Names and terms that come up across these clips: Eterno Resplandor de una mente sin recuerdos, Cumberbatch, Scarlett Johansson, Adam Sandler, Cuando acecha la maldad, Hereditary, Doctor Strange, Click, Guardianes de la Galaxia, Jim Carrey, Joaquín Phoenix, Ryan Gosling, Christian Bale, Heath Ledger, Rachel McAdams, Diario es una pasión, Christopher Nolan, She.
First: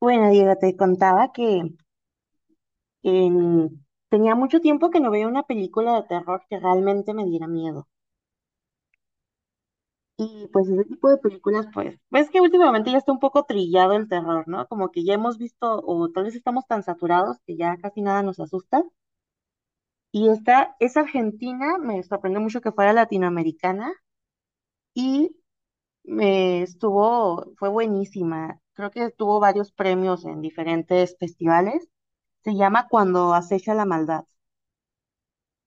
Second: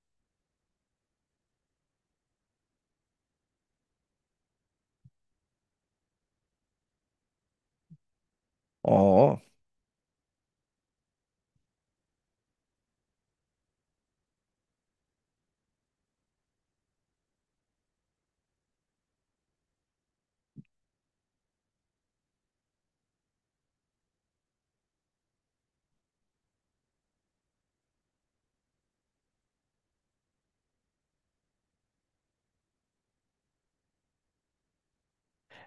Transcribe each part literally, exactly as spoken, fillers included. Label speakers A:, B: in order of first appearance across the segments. A: Bueno, Diego, te contaba que en- tenía mucho tiempo que no veía una película de terror que realmente me diera miedo.
B: Oh,
A: Y pues ese tipo de películas, pues, ves que últimamente ya está un poco trillado el terror, ¿no? Como que ya hemos visto, o tal vez estamos tan saturados que ya casi nada nos asusta. Y esta es argentina, me sorprendió mucho que fuera latinoamericana y me estuvo, fue buenísima. Creo que tuvo varios premios en diferentes festivales. Se llama Cuando acecha la maldad.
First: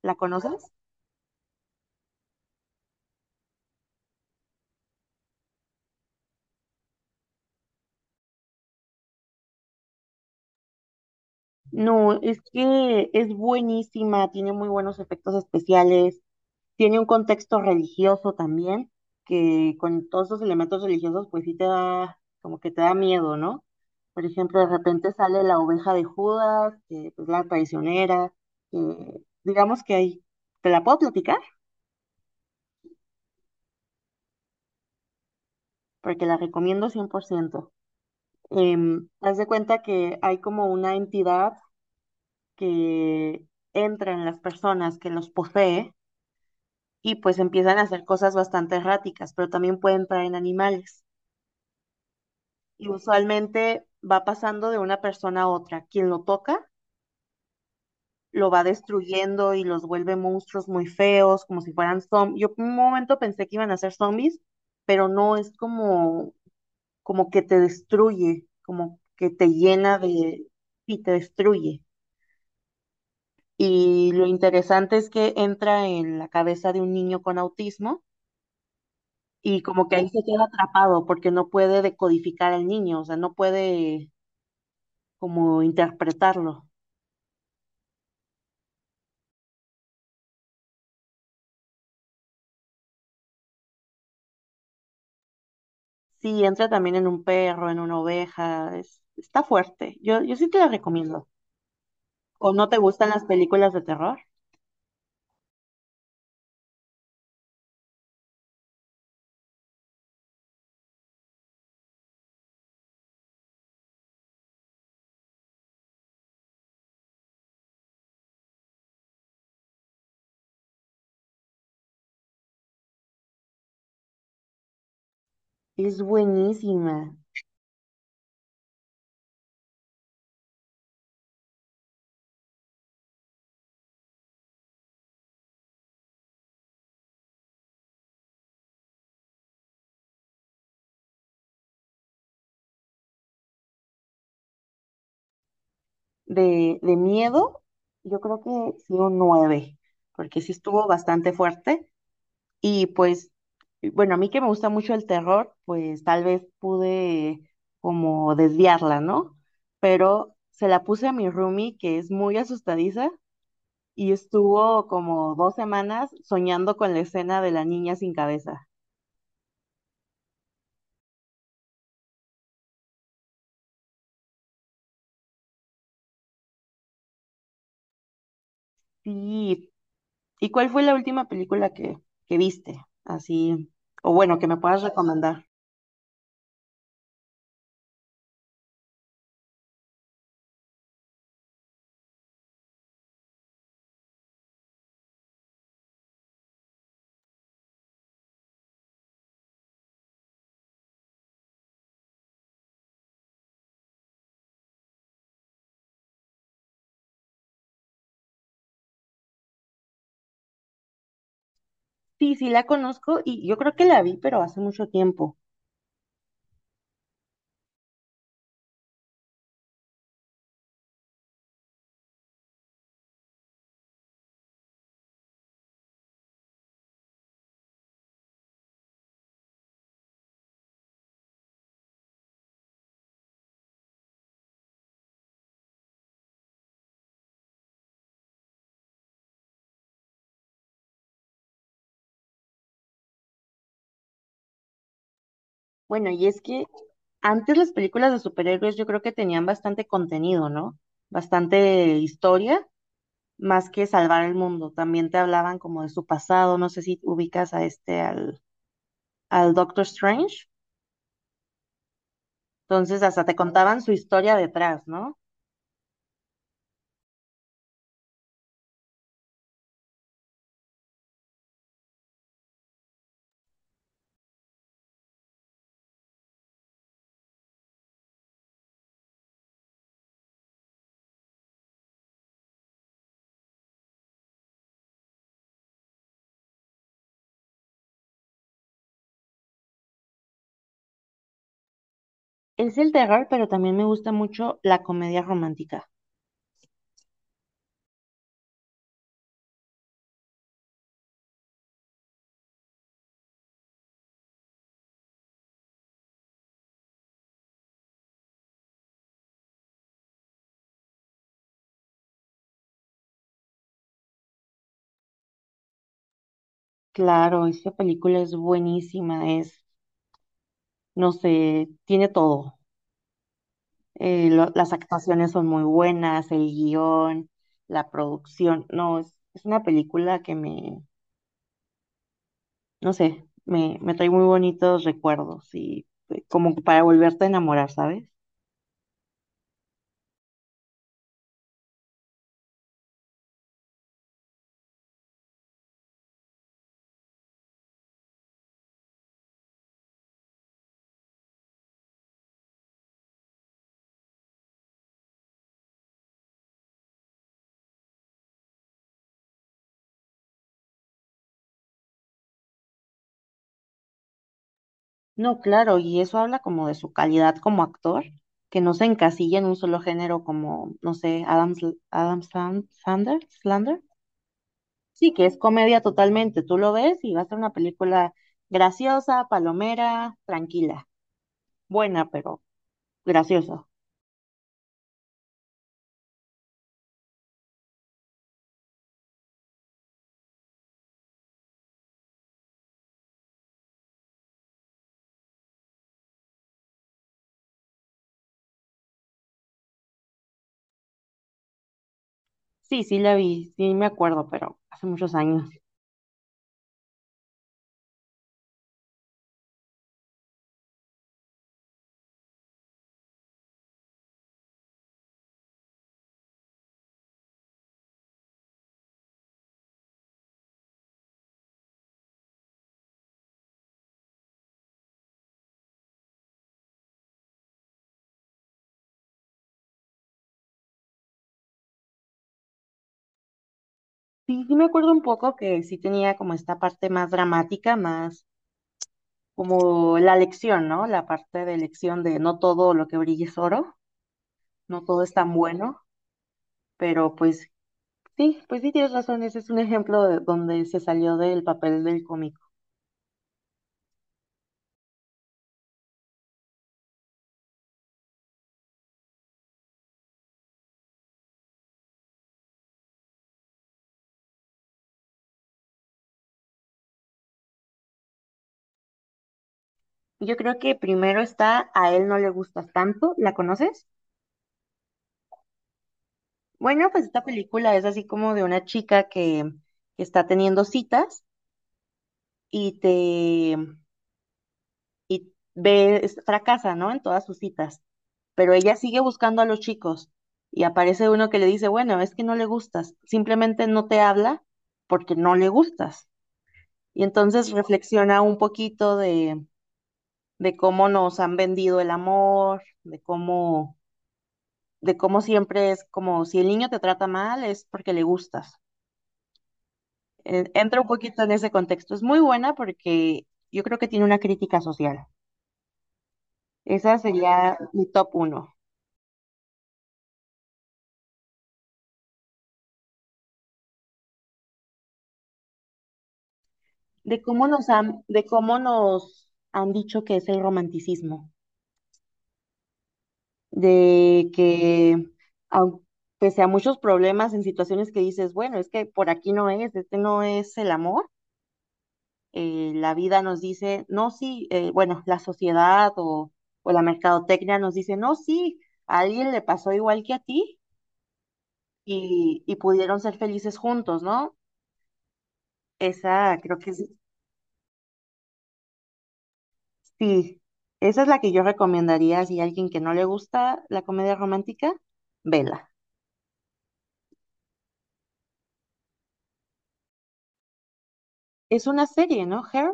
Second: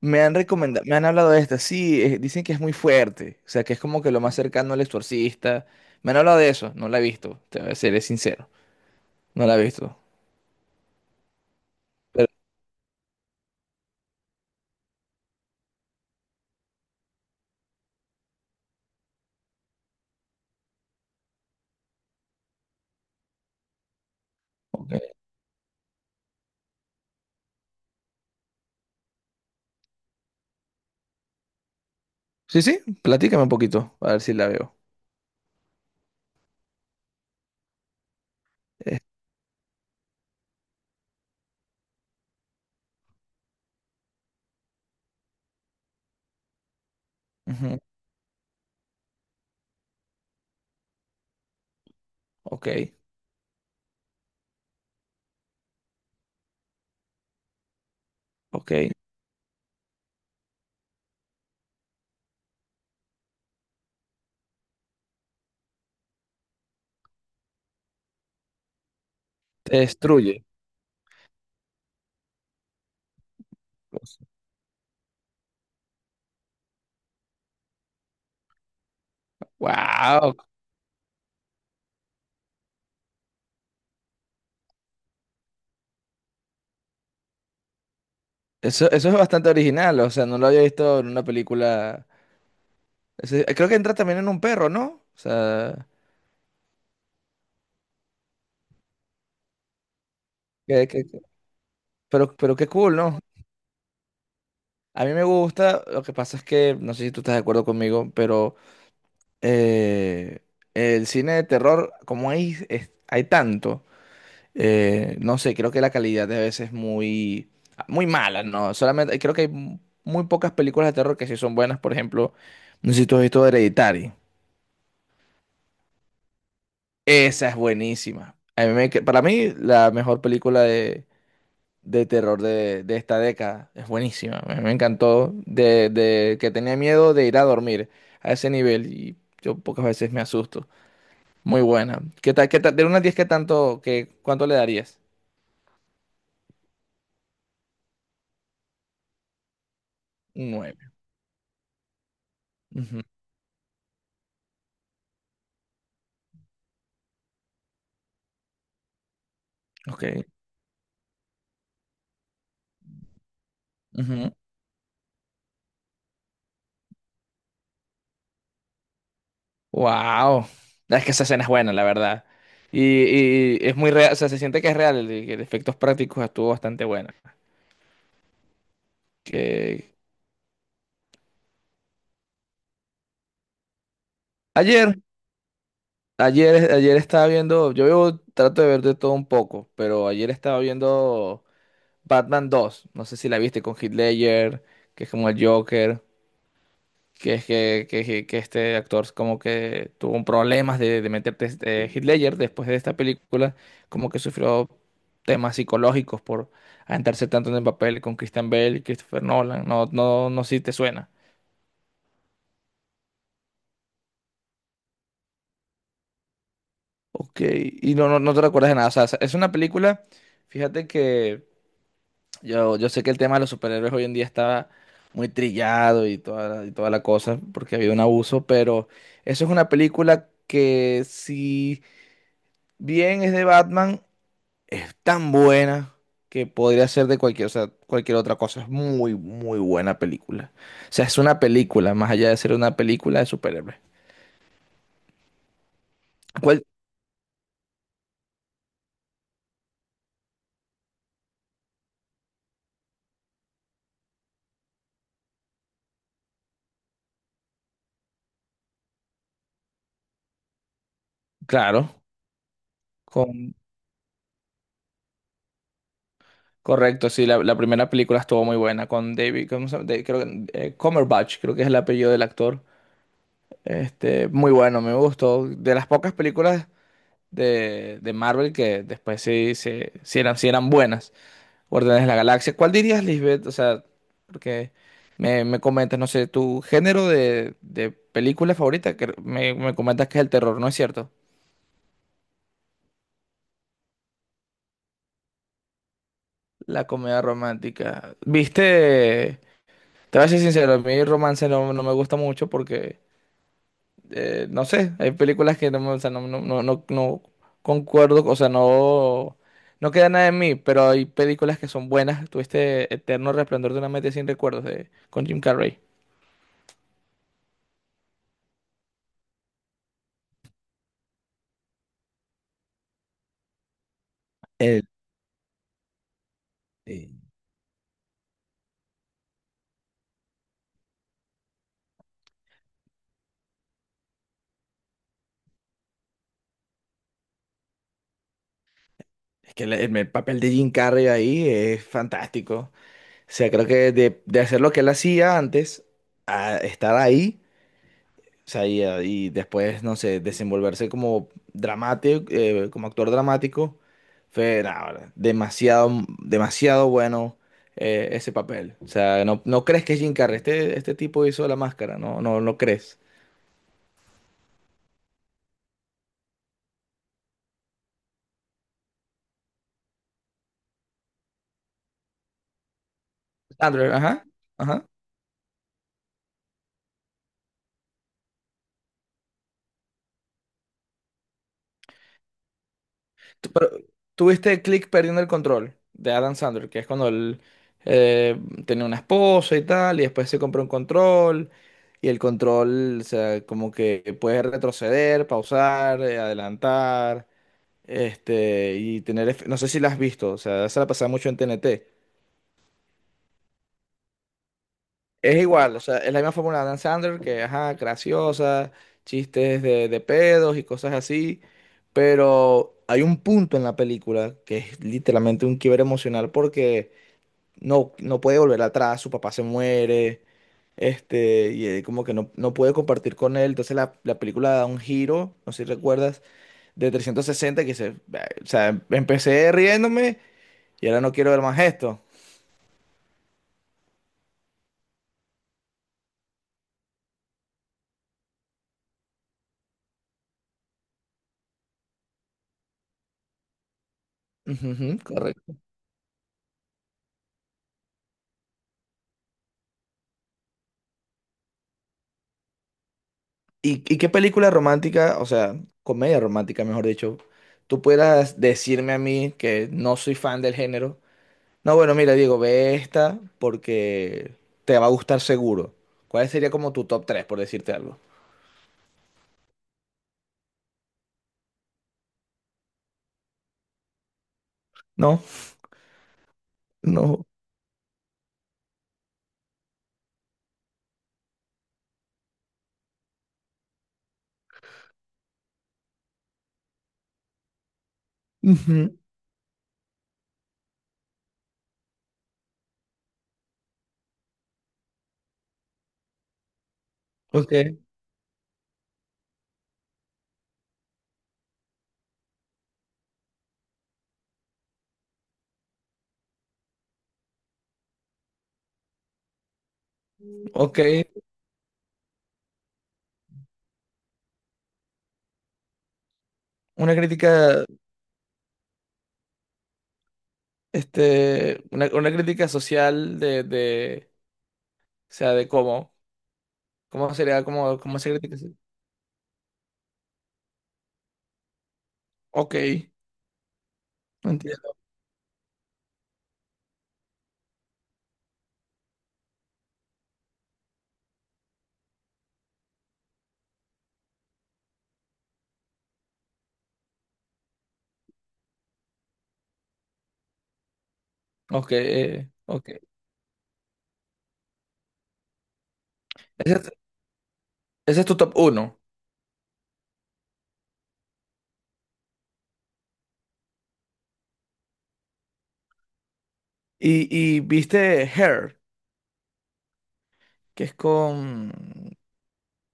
A: ¿La
B: me han
A: conoces?
B: recomendado, me han hablado de esta, sí, eh, dicen que es muy fuerte, o sea, que es como que lo más cercano al exorcista. Me han hablado de eso, no la he visto, te seré sincero, no la he visto.
A: No,
B: Pero,
A: es que es buenísima, tiene muy buenos efectos especiales, tiene un contexto religioso también, que con todos esos elementos religiosos, pues sí te da, como que te da miedo, ¿no? Por ejemplo, de repente
B: ok.
A: sale la oveja de Judas, que es la traicionera, que digamos que ahí, te la puedo platicar,
B: Sí, sí, platícame un poquito, a ver si la veo.
A: porque la recomiendo cien por ciento.
B: Eh,
A: Em, haz de cuenta que hay como una entidad que entra en las personas, que los posee y pues empiezan
B: ujú.
A: a hacer cosas bastante erráticas, pero también pueden traer en animales.
B: Ok,
A: Y usualmente va pasando de una persona a otra. Quien lo toca lo va
B: ok.
A: destruyendo y los vuelve monstruos muy feos, como si fueran zombies. Yo por un momento pensé que iban a ser zombies, pero no es como, como que te destruye, como que te
B: Te
A: llena
B: destruye.
A: de y te destruye. Y lo interesante es que entra en la cabeza de un niño con autismo y como que ahí se
B: Wow,
A: queda atrapado porque no puede decodificar al niño, o sea, no puede como interpretarlo.
B: eso, eso es bastante original, o sea, no lo había visto en una película. Ese- creo que entra también en un perro, ¿no? O sea,
A: Sí, entra también en un perro, en una oveja, es- está fuerte. Yo, yo sí te la
B: que- que-
A: recomiendo.
B: pero,
A: ¿O
B: pero qué
A: no te
B: cool,
A: gustan
B: ¿no?
A: las películas de terror?
B: A mí me gusta, lo que pasa es que no sé si tú estás de acuerdo conmigo, pero eh, el cine de terror, como hay, es- hay tanto, eh, no sé, creo que la calidad de veces es muy, muy mala, ¿no? Solamente creo que hay mu- muy pocas películas de terror que sí son buenas. Por ejemplo, no sé si tú has visto Hereditary,
A: Es buenísima.
B: esa es buenísima. A mí me- para mí, la mejor película de de terror de, de esta década. Es buenísima, me, me encantó. De, de que tenía miedo de ir a dormir a ese nivel, y yo pocas veces me asusto. Muy buena. ¿Qué tal, qué tal? De una a diez, ¿qué tanto, qué, cuánto le darías?
A: De, de miedo, yo creo que sí un nueve porque
B: Un
A: sí
B: nueve.
A: estuvo bastante fuerte. Y
B: Ujú.
A: pues, bueno, a mí que me gusta mucho el terror, pues tal vez pude como desviarla, ¿no?
B: Ok.
A: Pero se la puse a mi roomie, que es muy asustadiza, y
B: Ujú.
A: estuvo como dos semanas soñando con la escena de la niña sin cabeza.
B: Wow. Es que esa escena es buena, la verdad. Y, y es muy real, o sea, se siente que es real, el, el efectos prácticos estuvo bastante buena.
A: Sí.
B: Que
A: ¿Y cuál fue la última película que, que viste? Así, o bueno, que me puedas
B: ayer.
A: recomendar.
B: Ayer, ayer estaba viendo, yo veo- trato de ver de todo un poco, pero ayer estaba viendo Batman dos, no sé si la viste, con Heath Ledger, que es como el Joker. Que es que, que, que- que este actor como que tuvo un problemas de, de meterte este, Heath Ledger, después de esta película, como que sufrió temas psicológicos por adentrarse tanto en el papel con Christian Bale y Christopher Nolan, no, no, no sé si te suena.
A: Sí, sí la conozco y yo creo que la vi, pero hace mucho tiempo.
B: Ok, y no, no, no te recuerdas de nada, o sea, es una película, fíjate que... Yo, yo sé que el tema de los superhéroes hoy en día está muy trillado, y toda, y toda la cosa, porque ha habido un abuso, pero eso es una película que, si bien es de Batman, es tan buena que podría ser de cualquier, o sea, cualquier otra cosa. Es muy, muy buena película. O sea, es una película más allá de ser una película de superhéroes.
A: Bueno, y es
B: ¿Cuál?
A: que antes las películas de superhéroes yo creo que tenían bastante contenido, ¿no? Bastante historia, más que salvar el mundo. También te hablaban como de su pasado, no sé si ubicas a este, al, al Doctor Strange.
B: Claro,
A: Entonces hasta te
B: con,
A: contaban su historia detrás, ¿no?
B: correcto. Sí, la, la primera película estuvo muy buena con David, ¿cómo se llama? De- creo que- eh, Cumberbatch, creo que es el apellido del actor. Este, muy bueno, me gustó. De las pocas películas de, de Marvel que después sí, sí, sí eran, sí eran buenas. Guardianes de la Galaxia. ¿Cuál dirías, Lisbeth? O sea, porque me, me comentas, no sé, tu género de, de película favorita, que me, me comentas que es el terror, ¿no es cierto?
A: Es el terror, pero también me gusta mucho la comedia romántica.
B: La comedia romántica. Viste, te voy a ser sincero, a mí romance no, no me gusta mucho porque eh, no sé, hay películas que no, me- o sea, no, no, no, no, no concuerdo, o sea, no, no queda nada en mí, pero hay películas que son buenas. Tuviste Eterno Resplandor de una mente sin recuerdos de, con Jim Carrey.
A: Claro, esta película es buenísima, es, no sé, tiene todo. Eh, lo- las
B: El,
A: actuaciones son muy buenas, el
B: eh,
A: guión, la producción. No, es, es una película que me, no sé, me, me trae muy bonitos recuerdos y eh, como para volverte a enamorar, ¿sabes?
B: es que el, el- el papel de Jim Carrey ahí es fantástico. O sea, creo que de, de hacer lo que él hacía antes, a estar ahí. O sea, y eh, y después, no sé, desenvolverse como dramático, eh, como actor dramático, fue nah, ahora, demasiado, demasiado bueno eh, ese papel. O sea, no, no crees que es Jim Carrey, este, este tipo hizo la máscara, no, no, no crees.
A: No, claro, y eso habla como de su calidad como actor, que no se encasilla en un solo género como, no sé, Adam, Sl- Adam Sand- Sandler, Slander.
B: Sandler, ajá, ajá.
A: Sí, que es comedia totalmente. Tú lo ves y va a ser una película graciosa, palomera, tranquila, buena, pero
B: Tú-
A: graciosa.
B: Pero tuviste Click perdiendo el control de Adam Sandler, que es cuando él eh, tenía una esposa y tal, y después se compró un control. Y el control, o sea, como que puedes retroceder, pausar, eh, adelantar, este, y tener, efe- no sé si la has visto, o sea, se la pasaba mucho en T N T.
A: Sí, sí la vi, sí me acuerdo, pero hace muchos
B: Es
A: años.
B: igual, o sea, es la misma fórmula de Dan Sandler, que, ajá, graciosa, chistes de, de pedos y cosas así, pero hay un punto en la película que es literalmente un quiebre emocional porque no, no puede volver atrás, su papá se muere, este, y él como que no, no puede compartir con él. Entonces la, la película da un giro, no sé si recuerdas, de trescientos sesenta, que se, o sea, em- empecé riéndome, y ahora no quiero ver más esto.
A: Sí, sí me acuerdo un poco que sí tenía como esta parte más dramática, más como la lección, ¿no? La parte de lección de no todo lo que brilla es oro,
B: Ujú,
A: no
B: ujú,
A: todo es tan
B: correcto.
A: bueno, pero pues sí, pues sí tienes razón, ese es un ejemplo de donde se salió del papel del cómico.
B: ¿Y, y qué película romántica, o sea, comedia romántica, mejor dicho, tú puedas decirme a mí, que no soy fan del género? No, bueno, mira, Diego, ve esta porque te va a gustar seguro. ¿Cuál sería como tu top tres, por decirte algo?
A: Yo creo que primero está A él no le gustas tanto, ¿la conoces?
B: ¿No?
A: Bueno, pues esta
B: No.
A: película es así como de una chica que que está teniendo citas y te y ve, es- fracasa, ¿no? En todas sus citas, pero ella
B: Ujú.
A: sigue buscando a los chicos y aparece uno que le dice, bueno, es que no le gustas, simplemente no te habla porque no le gustas. Y entonces
B: Ok,
A: reflexiona un poquito de, de cómo nos han vendido el amor, de cómo, de cómo siempre es como si el niño te trata mal es porque le gustas. Eh,
B: ok.
A: Entra un poquito en ese contexto. Es muy buena porque yo creo que tiene una crítica social.
B: Una
A: Esa sería
B: crítica,
A: mi top uno.
B: este, una, una crítica social de, de, o sea, de cómo, cómo
A: De
B: sería,
A: cómo nos
B: cómo, cómo
A: han,
B: se
A: de
B: critica.
A: cómo nos han dicho que es el romanticismo,
B: Ok,
A: de
B: entiendo.
A: que au- pese a muchos problemas en situaciones que dices, bueno, es que por aquí no es, este no es el amor, eh, la vida nos dice, no, sí, eh, bueno, la sociedad o, o la mercadotecnia nos dice, no, sí, a alguien le pasó igual que a ti
B: Ok, eh,
A: y, y
B: ok.
A: pudieron ser felices juntos, ¿no? Esa
B: Ese
A: creo que
B: es,
A: es
B: ese es tu top uno.
A: sí, esa es la que yo recomendaría si a alguien que no le gusta la comedia romántica, vela.
B: Y, y viste Hair, que es con,
A: Es una serie, ¿no? ¿Her?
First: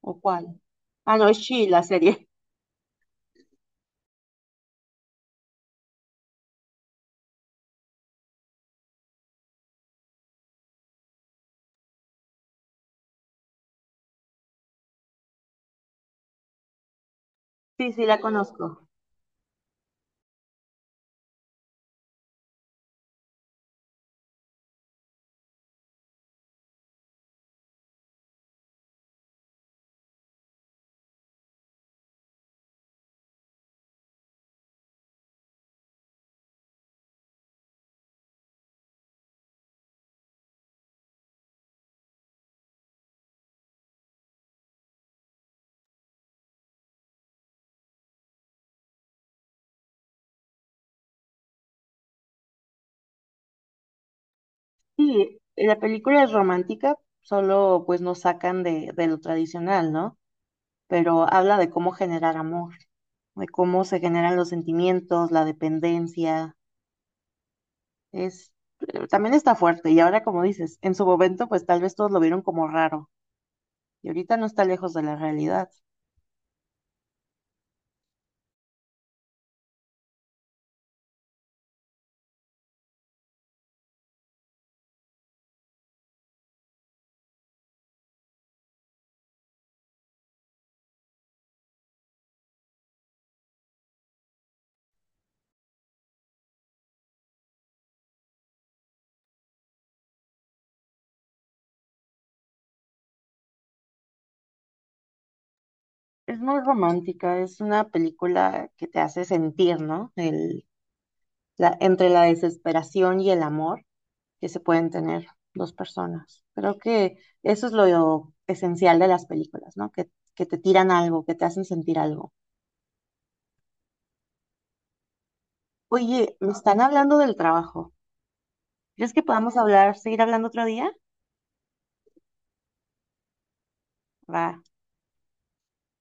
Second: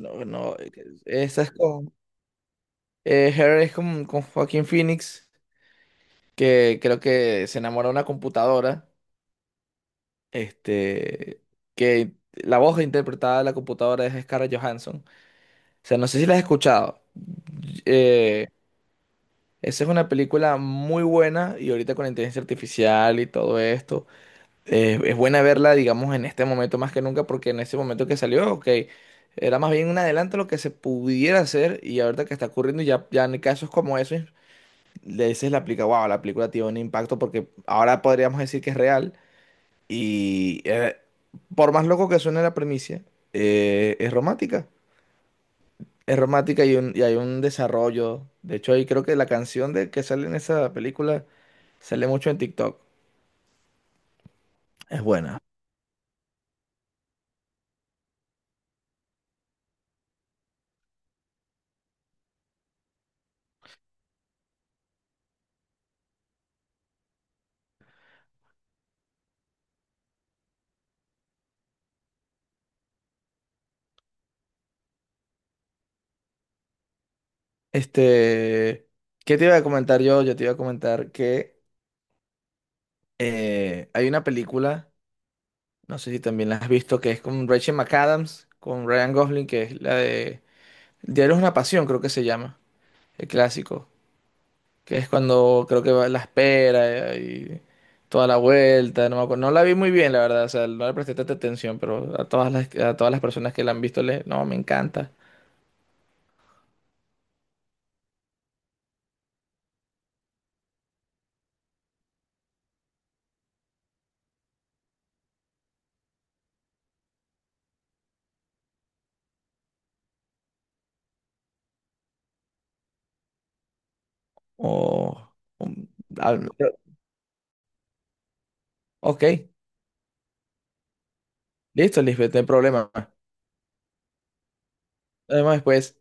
A: ¿O
B: no,
A: cuál? Ah, no, es
B: esa es
A: She, la
B: con,
A: serie.
B: eh, Hair es con con Joaquín Phoenix, que creo que se enamora de una computadora, este, que la voz interpretada de la computadora es Scarlett Johansson. O sea, no sé si la has escuchado.
A: Sí, sí, la
B: Eh,
A: conozco.
B: esa es una película muy buena, y ahorita con la inteligencia artificial y todo esto, eh, es buena verla, digamos, en este momento más que nunca, porque en ese momento que salió, ok, era más bien un adelanto a lo que se pudiera hacer, y ahorita que está ocurriendo ya, ya en casos como esos, le dices la película, wow, la película tiene un impacto porque ahora podríamos decir que es real. Y eh, por más loco que suene la premisa, eh, es romántica. Es romántica, y un- y hay un desarrollo. De hecho, ahí creo que la canción de que sale en esa película sale mucho en TikTok. Es
A: Sí,
B: buena.
A: eh, la película es romántica, solo pues nos sacan de, de lo tradicional, ¿no? Pero habla de cómo generar amor, de cómo se generan los sentimientos, la dependencia. Es, eh, también está fuerte. Y ahora, como dices, en su momento, pues tal vez todos lo vieron como raro. Y ahorita no está lejos de la realidad.
B: Este, ¿qué te iba a comentar yo? Yo te iba a comentar que eh, hay una película, no sé si también la has visto, que es con Rachel McAdams, con Ryan Gosling, que es la de Diario es una pasión, creo que se llama, el clásico. Que es cuando creo que va la espera, eh, y toda la vuelta, no me acuerdo. No la vi muy bien, la verdad, o sea, no le presté tanta atención, pero a todas las, a todas las personas que la han visto, le, no, me encanta.
A: Es muy romántica, es una película que te hace sentir, ¿no? El, la, entre la desesperación y el amor que se pueden tener dos personas. Creo que eso es lo esencial de las películas, ¿no? Que, que te tiran algo, que te hacen sentir algo.
B: O, um,
A: Oye,
B: ah,
A: me están hablando del trabajo. ¿Crees que
B: ok,
A: podamos hablar, seguir hablando otro día?
B: listo, Lisbeth, no hay problema.
A: Va.
B: Además, después.